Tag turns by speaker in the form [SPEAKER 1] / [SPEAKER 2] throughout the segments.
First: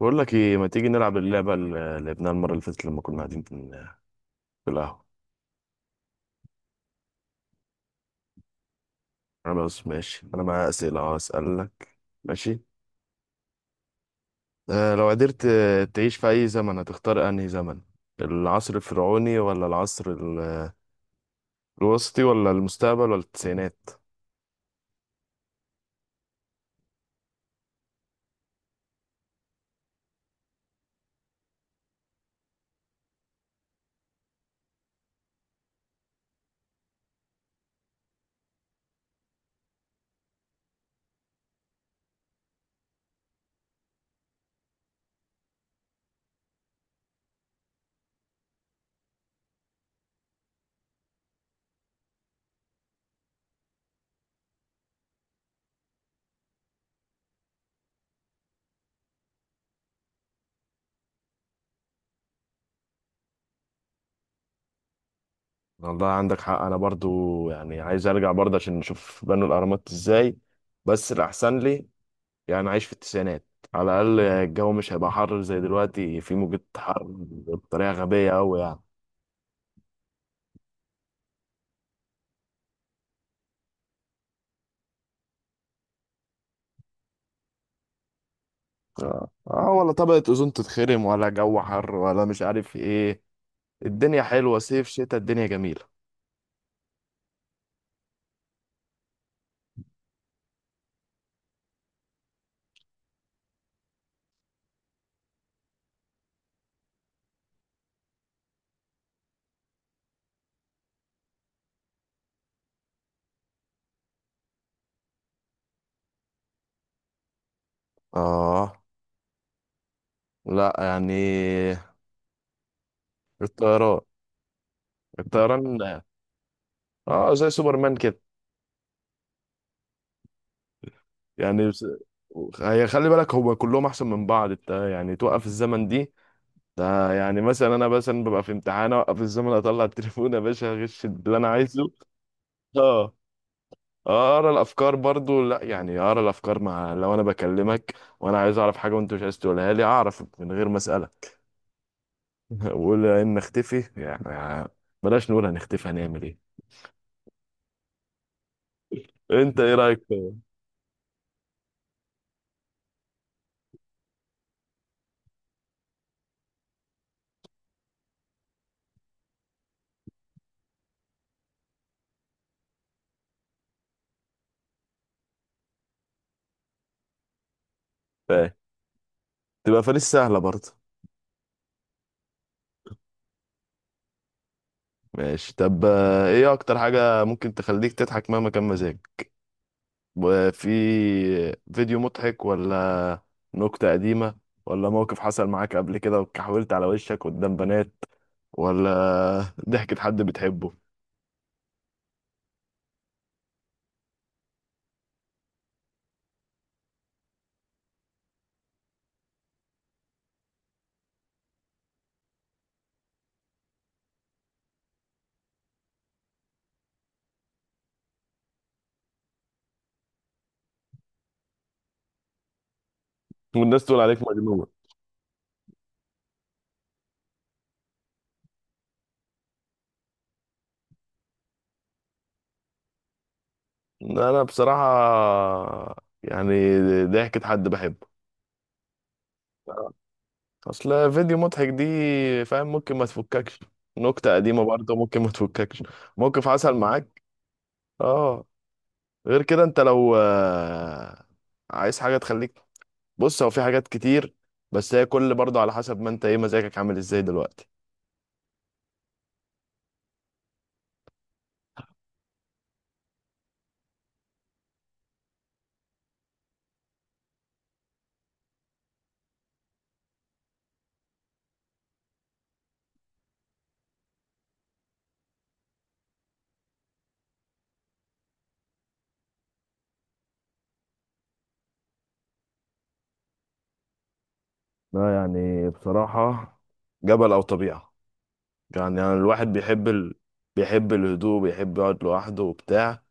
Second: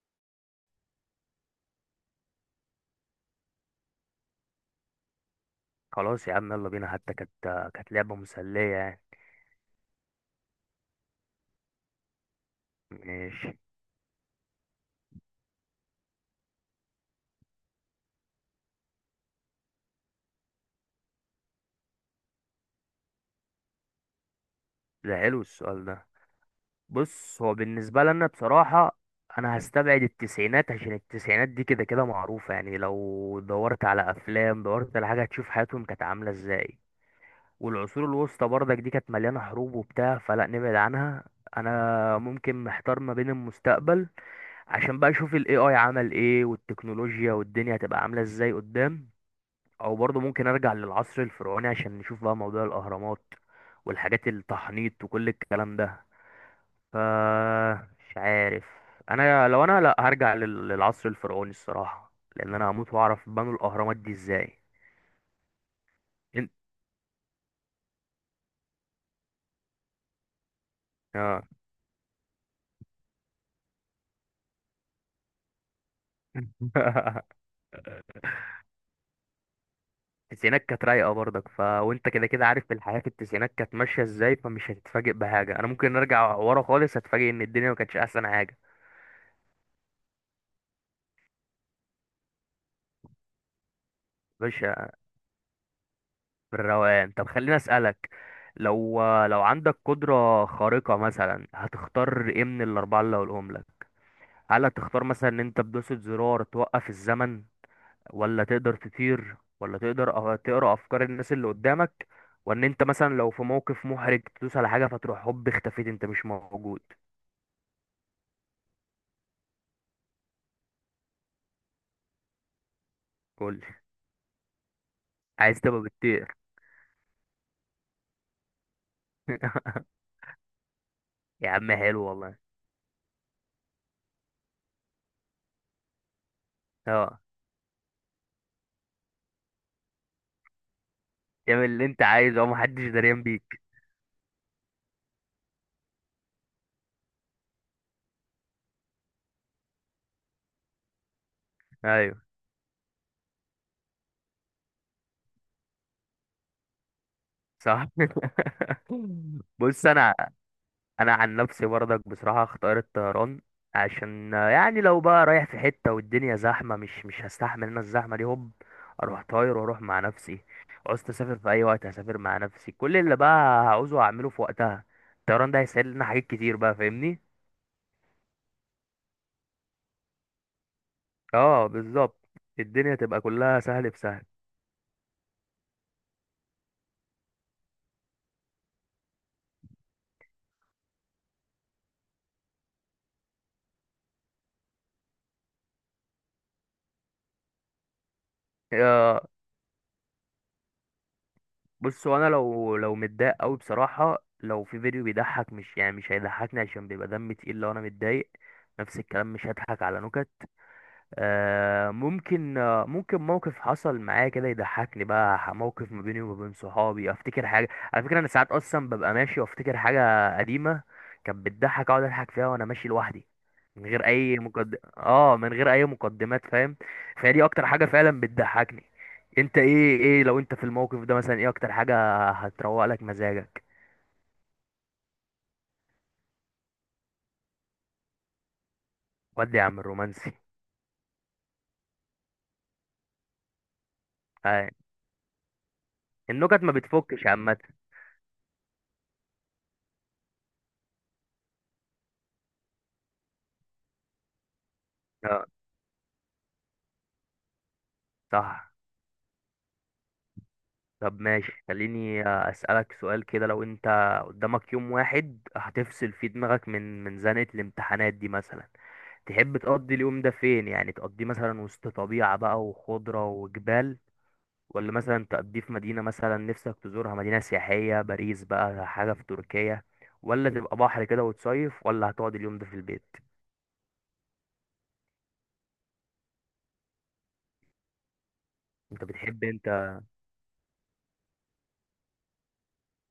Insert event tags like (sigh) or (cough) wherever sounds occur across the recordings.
[SPEAKER 1] بقول لك ايه، ما تيجي نلعب اللعبه اللي لعبناها المره اللي فاتت لما كنا قاعدين في القهوه.
[SPEAKER 2] خلاص يا عم، يلا بينا. حتى كانت لعبة مسلية يعني.
[SPEAKER 1] انا بس ماشي، انا معايا اسئله اسالك. ماشي.
[SPEAKER 2] ماشي.
[SPEAKER 1] لو قدرت، تعيش في اي زمن، هتختار انهي زمن؟ العصر الفرعوني ولا الوسطي ولا المستقبل ولا التسعينات؟
[SPEAKER 2] ده حلو السؤال ده. بص، هو بالنسبة لنا بصراحة، أنا هستبعد التسعينات، عشان التسعينات دي كده كده معروفة، يعني لو دورت على أفلام، دورت على حاجة، هتشوف حياتهم كانت عاملة ازاي. والعصور الوسطى برضك دي كانت مليانة حروب وبتاع، فلا نبعد عنها. أنا ممكن محتار ما بين المستقبل، عشان بقى أشوف ال AI عمل ايه، والتكنولوجيا والدنيا هتبقى عاملة ازاي قدام، او برضه ممكن ارجع للعصر الفرعوني عشان نشوف بقى موضوع الاهرامات والحاجات، التحنيط وكل الكلام ده. ف مش عارف. انا لا، هرجع للعصر الفرعوني الصراحه، لان انا هموت واعرف بنوا الاهرامات دي ازاي.
[SPEAKER 1] والله عندك
[SPEAKER 2] انت.
[SPEAKER 1] حق، انا برضو يعني عايز ارجع برضه عشان نشوف بنوا الاهرامات ازاي. بس
[SPEAKER 2] اه.
[SPEAKER 1] الاحسن لي يعني عايش في التسعينات. على الاقل الجو مش هيبقى حر زي دلوقتي، في موجة حر
[SPEAKER 2] (laughs)
[SPEAKER 1] بطريقه غبيه قوي يعني.
[SPEAKER 2] التسعينات كانت رايقه برضك، وانت كده كده عارف الحياه في التسعينات كانت ماشيه ازاي، فمش هتتفاجئ بحاجه. انا ممكن ارجع ورا خالص، هتفاجئ ان الدنيا ما كانتش احسن حاجه.
[SPEAKER 1] ولا طبقة أوزون تتخرم ولا جو حر ولا مش عارف ايه. الدنيا
[SPEAKER 2] مش
[SPEAKER 1] حلوة، صيف شتاء الدنيا جميلة.
[SPEAKER 2] بالروقان. طب خليني اسالك، لو عندك قدره خارقه مثلا، هتختار ايه من الاربعه اللي هقولهم لك؟ هل هتختار مثلا ان انت بدوسة زرار توقف الزمن، ولا تقدر تطير، ولا تقدر تقرا افكار الناس اللي قدامك، وان انت مثلا لو في موقف محرج تدوس على حاجه فتروح هوب اختفيت، انت مش موجود؟
[SPEAKER 1] اه، لا يعني
[SPEAKER 2] قول.
[SPEAKER 1] الطيران
[SPEAKER 2] عايز
[SPEAKER 1] الطيران.
[SPEAKER 2] تبقى بتطير؟
[SPEAKER 1] اه، زي سوبرمان كده.
[SPEAKER 2] (laughs) يا
[SPEAKER 1] يعني
[SPEAKER 2] عم
[SPEAKER 1] بس-
[SPEAKER 2] حلو والله.
[SPEAKER 1] هي خلي بالك، هو كلهم احسن من بعض. انت يعني توقف الزمن دي، ده
[SPEAKER 2] اه،
[SPEAKER 1] يعني مثلا انا مثلا ببقى في امتحان، اوقف الزمن اطلع التليفون يا باشا، اغش اللي انا
[SPEAKER 2] اعمل اللي
[SPEAKER 1] عايزه.
[SPEAKER 2] انت عايزه ومحدش
[SPEAKER 1] اه.
[SPEAKER 2] دريان بيك.
[SPEAKER 1] اقرا الافكار برضو، لا يعني اقرا الافكار مع لو انا بكلمك وانا عايز اعرف حاجه وانت مش عايز تقولها لي، اعرف من غير ما اسالك.
[SPEAKER 2] ايوه
[SPEAKER 1] (laughs) وقول ان نختفي يعني، بلاش، نقول هنختفي هنعمل ايه.
[SPEAKER 2] صح. (laughs)
[SPEAKER 1] انت ايه
[SPEAKER 2] بص،
[SPEAKER 1] رايك
[SPEAKER 2] انا
[SPEAKER 1] في
[SPEAKER 2] انا عن نفسي برضك بصراحه اختار الطيران، عشان يعني لو بقى رايح في حته والدنيا زحمه، مش هستحمل انا الزحمه دي، هوب اروح طاير واروح مع نفسي. عوزت اسافر في اي وقت هسافر مع نفسي، كل اللي بقى هعوزه هعمله في وقتها. الطيران ده هيسهل لنا حاجات كتير بقى، فاهمني؟
[SPEAKER 1] في- تبقى فانيس سهله برضو.
[SPEAKER 2] اه بالظبط. الدنيا تبقى كلها سهل في سهل.
[SPEAKER 1] ماشي. طب، ايه اكتر حاجه ممكن تخليك تضحك مهما كان مزاجك؟ وفي فيديو مضحك، ولا نكته قديمه، ولا موقف حصل معاك قبل كده وكحولت على وشك قدام بنات، ولا
[SPEAKER 2] آه،
[SPEAKER 1] ضحكة حد بتحبه؟
[SPEAKER 2] بص، وانا لو متضايق قوي بصراحه، لو في فيديو بيضحك، مش يعني مش هيضحكني، عشان بيبقى دمي تقيل لو انا متضايق. نفس الكلام، مش هضحك على نكت. ممكن موقف حصل معايا كده يضحكني بقى، موقف ما بيني وما بين صحابي، افتكر حاجه. على فكره انا ساعات اصلا ببقى ماشي وافتكر حاجه قديمه كانت بتضحك، اقعد اضحك فيها وانا ماشي لوحدي،
[SPEAKER 1] والناس تقول عليك مجنونة.
[SPEAKER 2] من غير اي مقدمات فاهم. فهي دي اكتر حاجه فعلا بتضحكني. انت ايه، لو انت في الموقف ده مثلا، ايه اكتر حاجه هتروق لك مزاجك؟
[SPEAKER 1] انا بصراحة، يعني ضحكة حد بحبه.
[SPEAKER 2] ودي يا عم الرومانسي.
[SPEAKER 1] اصل فيديو مضحك دي فاهم ممكن ما تفككش، نكتة قديمة
[SPEAKER 2] آه.
[SPEAKER 1] برضه ممكن ما تفككش، موقف
[SPEAKER 2] النكت ما
[SPEAKER 1] حصل معاك.
[SPEAKER 2] بتفكش عامه.
[SPEAKER 1] اه. غير كده انت لو عايز حاجة تخليك، بص هو في حاجات كتير، بس هي كل
[SPEAKER 2] اه
[SPEAKER 1] برضه على حسب ما انت ايه مزاجك عامل ازاي دلوقتي.
[SPEAKER 2] صح. طب ماشي، خليني أسألك سؤال كده، لو أنت قدامك يوم واحد هتفصل فيه دماغك من زنقة الامتحانات دي مثلا، تحب تقضي اليوم ده فين؟ يعني تقضيه مثلا وسط طبيعة بقى، وخضرة وجبال، ولا مثلا تقضيه في مدينة مثلا نفسك تزورها، مدينة سياحية، باريس بقى، حاجة في تركيا، ولا تبقى بحر كده وتصيف، ولا هتقعد اليوم ده في البيت؟
[SPEAKER 1] لا يعني بصراحة، جبل او طبيعة. يعني
[SPEAKER 2] أنت
[SPEAKER 1] أنا
[SPEAKER 2] بتحب
[SPEAKER 1] الواحد بيحب
[SPEAKER 2] أنت.
[SPEAKER 1] ال... بيحب الهدوء، بيحب يقعد لوحده وبتاع.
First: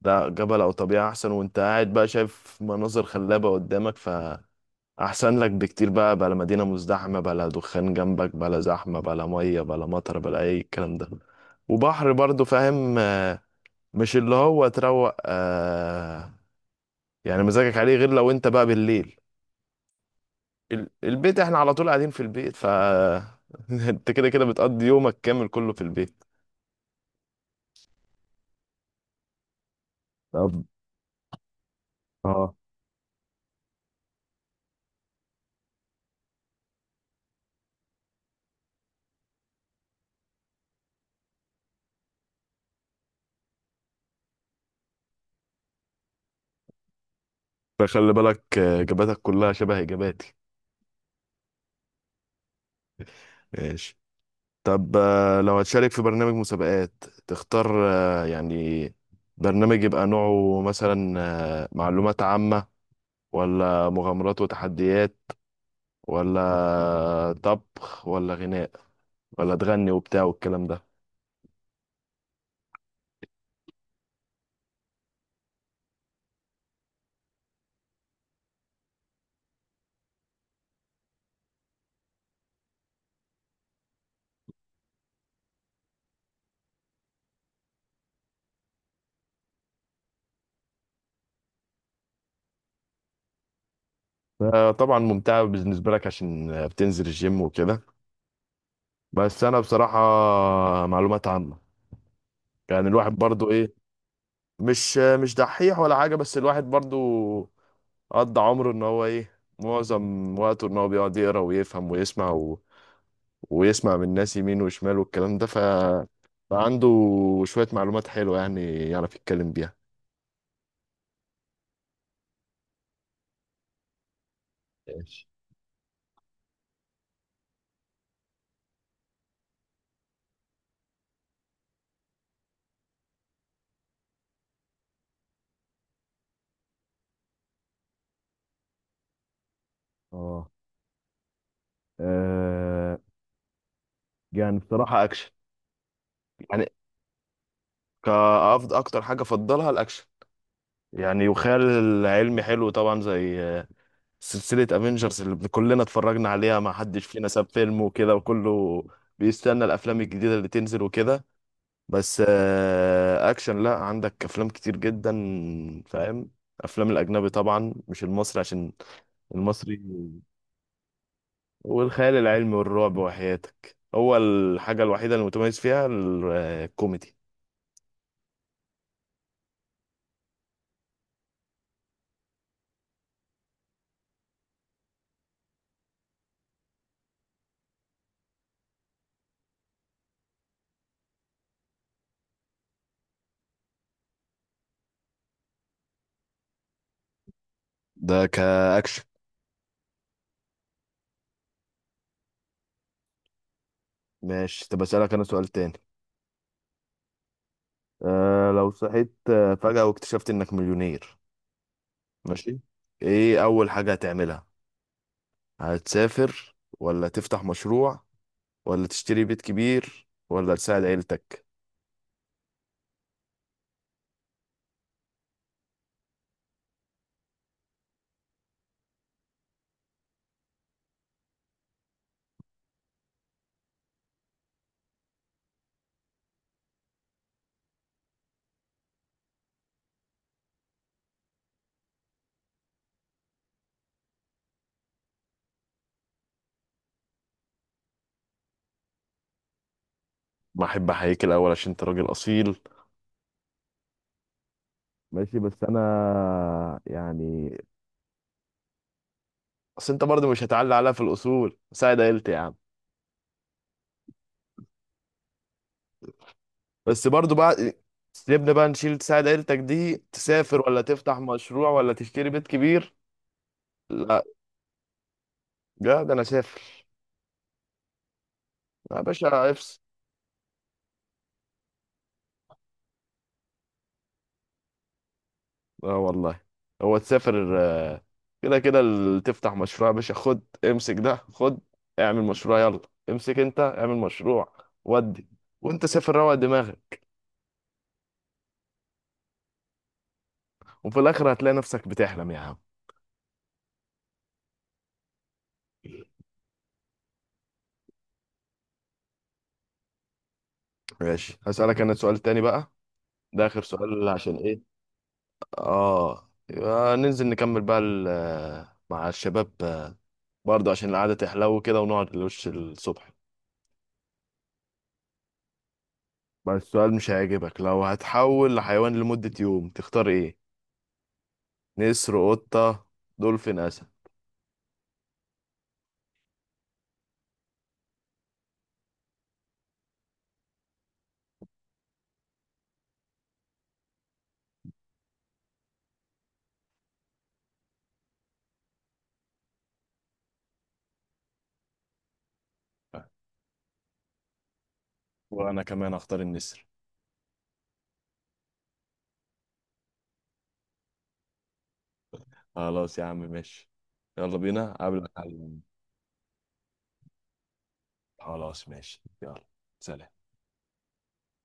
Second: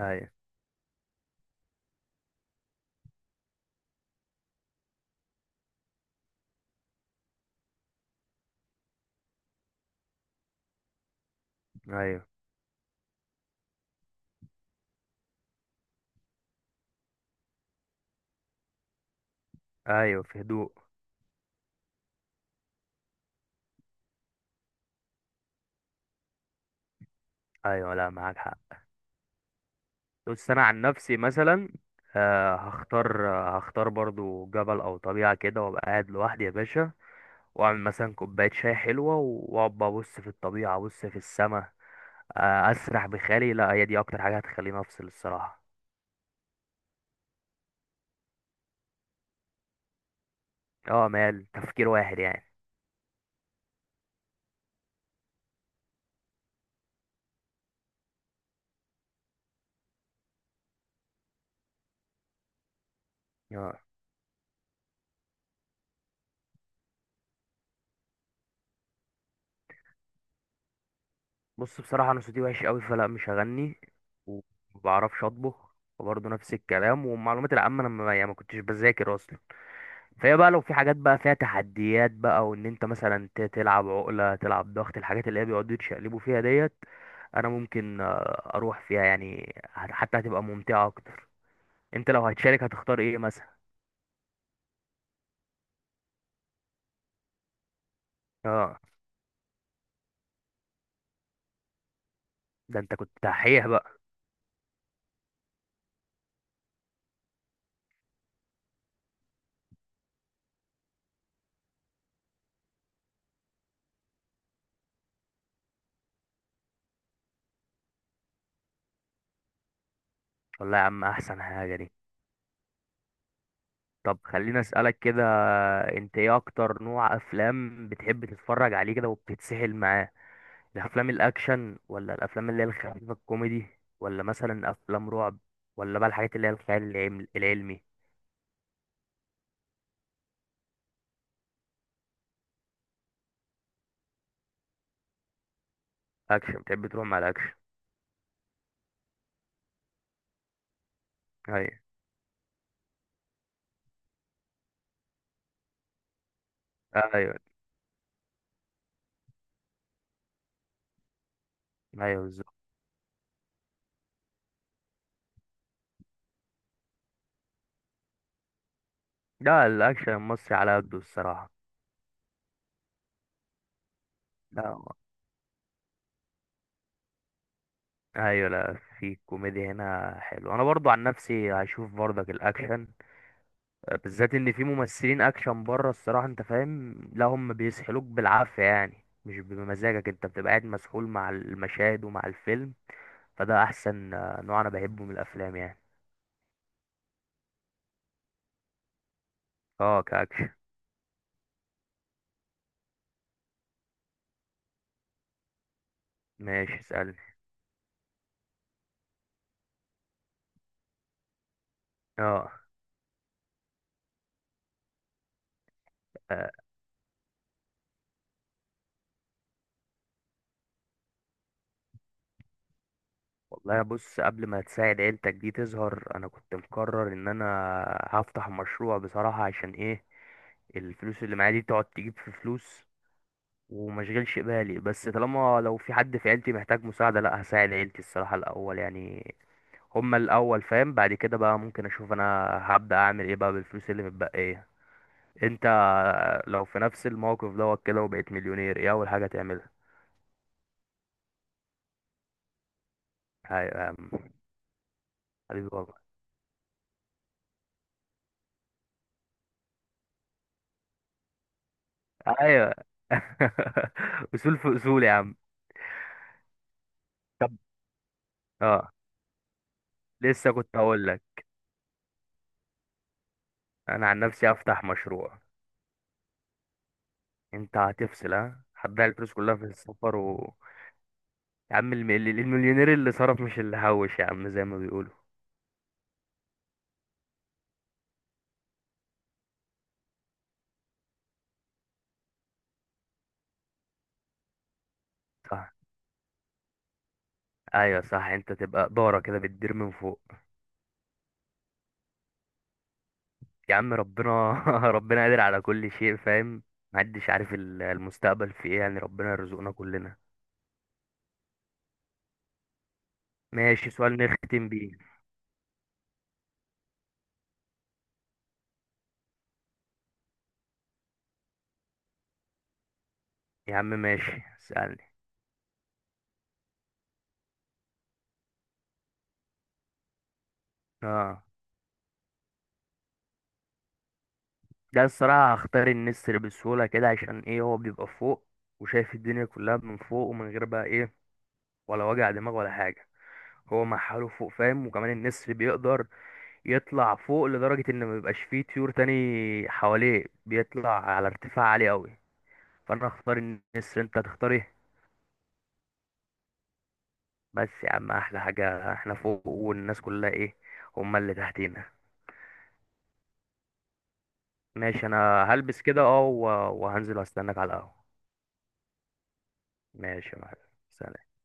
[SPEAKER 2] أيوه.
[SPEAKER 1] لا، جبل او طبيعه احسن، وانت قاعد بقى شايف مناظر خلابه قدامك، فاحسن لك بكتير. بقى بلا مدينه مزدحمه، بلا دخان جنبك، بلا زحمه، بلا ميه، بلا مطر، بلا اي الكلام ده. وبحر
[SPEAKER 2] أيوه.
[SPEAKER 1] برضو فاهم، مش اللي هو تروق آه، يعني مزاجك عليه. غير لو انت بقى بالليل،
[SPEAKER 2] أيوه في هدوء.
[SPEAKER 1] البيت، احنا على طول قاعدين في البيت ف (laughs) انت كده بتقضي يومك كامل كله في البيت.
[SPEAKER 2] أيوه، لا معاك حق. بص انا
[SPEAKER 1] طب.
[SPEAKER 2] عن نفسي مثلا،
[SPEAKER 1] اه.
[SPEAKER 2] هختار برضو جبل او طبيعه كده، وابقى قاعد لوحدي يا باشا، واعمل مثلا كوبايه شاي حلوه، واقعد بقى ابص في الطبيعه، ابص في السماء، اسرح بخيالي. لا، هي دي اكتر حاجه هتخليني افصل الصراحه.
[SPEAKER 1] فخلي بالك اجاباتك كلها شبه اجاباتي.
[SPEAKER 2] اه، مال تفكير واحد يعني.
[SPEAKER 1] ماشي. طب، لو هتشارك في برنامج مسابقات تختار، يعني برنامج يبقى نوعه مثلا، معلومات عامة،
[SPEAKER 2] آه.
[SPEAKER 1] ولا مغامرات وتحديات، ولا طبخ ولا غناء، ولا تغني وبتاع والكلام ده؟
[SPEAKER 2] بص، بصراحه انا صوتي وحش قوي، فلا مش هغني. ومبعرفش اطبخ. وبرضه نفس الكلام، والمعلومات العامه انا ما يعني ما كنتش بذاكر اصلا. فهي بقى لو في حاجات بقى فيها تحديات بقى، وان انت مثلا تلعب عقلة، تلعب ضغط، الحاجات اللي هي بيقعدوا يتشقلبوا فيها ديت، انا ممكن اروح فيها يعني، حتى هتبقى ممتعة اكتر. انت لو هتشارك هتختار ايه مثلا؟
[SPEAKER 1] طبعا ممتعة بالنسبة لك عشان بتنزل الجيم وكده.
[SPEAKER 2] اه.
[SPEAKER 1] بس أنا بصراحة معلومات عامة.
[SPEAKER 2] ده
[SPEAKER 1] يعني
[SPEAKER 2] انت كنت
[SPEAKER 1] الواحد برضو
[SPEAKER 2] دحيح بقى.
[SPEAKER 1] مش دحيح ولا حاجة، بس الواحد برضو قضى عمره ان هو ايه، معظم وقته ان هو بيقعد يقرا ويفهم ويسمع و... ويسمع من الناس يمين وشمال والكلام ده ف... فعنده شوية معلومات حلوة يعني، يعرف يتكلم بيها.
[SPEAKER 2] والله يا عم احسن حاجة دي. طب خليني اسألك كده،
[SPEAKER 1] ماشي.
[SPEAKER 2] انت ايه اكتر نوع افلام بتحب تتفرج عليه كده وبتتسحل معاه؟ الافلام الاكشن، ولا الافلام اللي هي الخفيفة الكوميدي، ولا مثلا افلام رعب، ولا بقى الحاجات اللي هي الخيال العلمي؟
[SPEAKER 1] اه. آه، يعني بصراحة أكشن.
[SPEAKER 2] اكشن
[SPEAKER 1] يعني
[SPEAKER 2] بتحب تروح مع الاكشن.
[SPEAKER 1] كأفضل أكتر حاجة أفضلها الأكشن. يعني وخيال
[SPEAKER 2] ايوه.
[SPEAKER 1] العلمي حلو طبعا، زي سلسلة افنجرز اللي كلنا اتفرجنا عليها، ما حدش فينا
[SPEAKER 2] ايوه.
[SPEAKER 1] ساب فيلم وكده، وكله بيستنى الافلام الجديدة اللي تنزل وكده. بس
[SPEAKER 2] ايوه بالظبط.
[SPEAKER 1] اكشن، لا عندك افلام كتير جدا فاهم. افلام الاجنبي طبعا مش المصري، عشان
[SPEAKER 2] لا،
[SPEAKER 1] المصري
[SPEAKER 2] الاكشن المصري على قده الصراحه.
[SPEAKER 1] والخيال العلمي والرعب وحياتك هو
[SPEAKER 2] لا.
[SPEAKER 1] الحاجة الوحيدة اللي متميز فيها الكوميدي.
[SPEAKER 2] ايوه. لا، في كوميديا هنا حلو. انا برضو عن نفسي هشوف برضك الاكشن، بالذات ان في ممثلين اكشن بره الصراحه، انت فاهم، لا هم بيسحلوك بالعافيه يعني، مش بمزاجك انت، بتبقى قاعد مسحول مع المشاهد ومع الفيلم. فده احسن نوع انا بحبه من الافلام يعني.
[SPEAKER 1] ده كأكشن.
[SPEAKER 2] اه كاكشن.
[SPEAKER 1] ماشي. طب أسألك أنا سؤال تاني.
[SPEAKER 2] ماشي اسالني.
[SPEAKER 1] أه لو صحيت فجأة واكتشفت إنك مليونير.
[SPEAKER 2] اه.
[SPEAKER 1] ماشي. ايه اول حاجة هتعملها؟
[SPEAKER 2] آه.
[SPEAKER 1] هتسافر، ولا تفتح مشروع، ولا تشتري بيت كبير، ولا تساعد عيلتك؟
[SPEAKER 2] والله بص، قبل ما تساعد عيلتك دي تظهر، انا كنت مقرر ان انا هفتح مشروع بصراحة. عشان ايه؟ الفلوس اللي معايا دي تقعد تجيب في فلوس، ومشغلش بالي، بس طالما لو في حد في عيلتي محتاج مساعدة، لا هساعد عيلتي الصراحة الاول يعني. هما الاول فاهم، بعد كده بقى ممكن اشوف انا هبدأ اعمل ايه بقى بالفلوس اللي متبقية. انت لو في نفس الموقف دوت كده وبقيت مليونير، ايه اول حاجة تعملها؟
[SPEAKER 1] ما احب احييك الاول عشان انت راجل اصيل.
[SPEAKER 2] ايوه يا عم.
[SPEAKER 1] ماشي بس
[SPEAKER 2] حبيبي والله.
[SPEAKER 1] انا يعني، اصل انت برضه مش هتعلي عليها في الاصول، ساعد عيلتي يا عم.
[SPEAKER 2] ايوه. (laughs) اصول في اصول يا عم.
[SPEAKER 1] بس برضه
[SPEAKER 2] كم.
[SPEAKER 1] بعد، سيبنا بقى
[SPEAKER 2] اه
[SPEAKER 1] نشيل تساعد عيلتك دي،
[SPEAKER 2] لسه
[SPEAKER 1] تسافر
[SPEAKER 2] كنت
[SPEAKER 1] ولا
[SPEAKER 2] هقول
[SPEAKER 1] تفتح
[SPEAKER 2] لك،
[SPEAKER 1] مشروع ولا تشتري بيت كبير؟
[SPEAKER 2] انا عن
[SPEAKER 1] لا
[SPEAKER 2] نفسي افتح مشروع.
[SPEAKER 1] لا، ده انا سافر
[SPEAKER 2] انت هتفصل، ها
[SPEAKER 1] يا
[SPEAKER 2] هتضيع الفلوس
[SPEAKER 1] باشا،
[SPEAKER 2] كلها في
[SPEAKER 1] افصل.
[SPEAKER 2] السفر يا عم، المليونير اللي صرف مش اللي هوش يا عم، زي ما بيقولوا.
[SPEAKER 1] اه والله. هو تسافر كده كده تفتح مشروع، يا باشا خد امسك ده، خد اعمل مشروع يلا، امسك انت اعمل مشروع ودي،
[SPEAKER 2] صح.
[SPEAKER 1] وانت سافر روق دماغك.
[SPEAKER 2] ايوه صح، انت تبقى دارة كده بتدير من فوق.
[SPEAKER 1] وفي الاخر هتلاقي نفسك بتحلم يا عم.
[SPEAKER 2] يا عم ربنا. (laughs) ربنا قادر على كل شيء فاهم. محدش عارف المستقبل في ايه يعني، ربنا يرزقنا كلنا.
[SPEAKER 1] ماشي. هسألك انا سؤال تاني بقى، ده اخر
[SPEAKER 2] ماشي،
[SPEAKER 1] سؤال
[SPEAKER 2] سؤال
[SPEAKER 1] عشان ايه،
[SPEAKER 2] نختم بيه.
[SPEAKER 1] اه يبقى ننزل نكمل بقى مع الشباب، برضه عشان القعدة تحلو كده ونقعد لوش الصبح.
[SPEAKER 2] يا عم ماشي. اسألني.
[SPEAKER 1] بس السؤال مش هيعجبك. لو هتحول لحيوان لمدة يوم، تختار ايه؟
[SPEAKER 2] اه.
[SPEAKER 1] نسر، قطة، دولفين، أسد؟
[SPEAKER 2] ده الصراحة هختار النسر بسهولة كده، عشان ايه؟ هو بيبقى فوق وشايف الدنيا كلها من فوق، ومن غير بقى ايه، ولا وجع دماغ ولا حاجة، هو مع حاله فوق فاهم. وكمان النسر بيقدر يطلع فوق لدرجة ان ما بيبقاش فيه طيور تاني حواليه، بيطلع على ارتفاع عالي قوي. فانا هختار النسر، انت هتختار ايه؟
[SPEAKER 1] وانا كمان اختار النسر.
[SPEAKER 2] بس يا عم احلى حاجة احنا فوق والناس كلها ايه، هما اللي تحتينا.
[SPEAKER 1] خلاص يا عم ماشي، يلا بينا قبل.
[SPEAKER 2] ماشي انا هلبس كده اه وهنزل واستناك على القهوة.
[SPEAKER 1] خلاص ماشي، يلا. سلام.
[SPEAKER 2] ماشي يا معلم. سلام.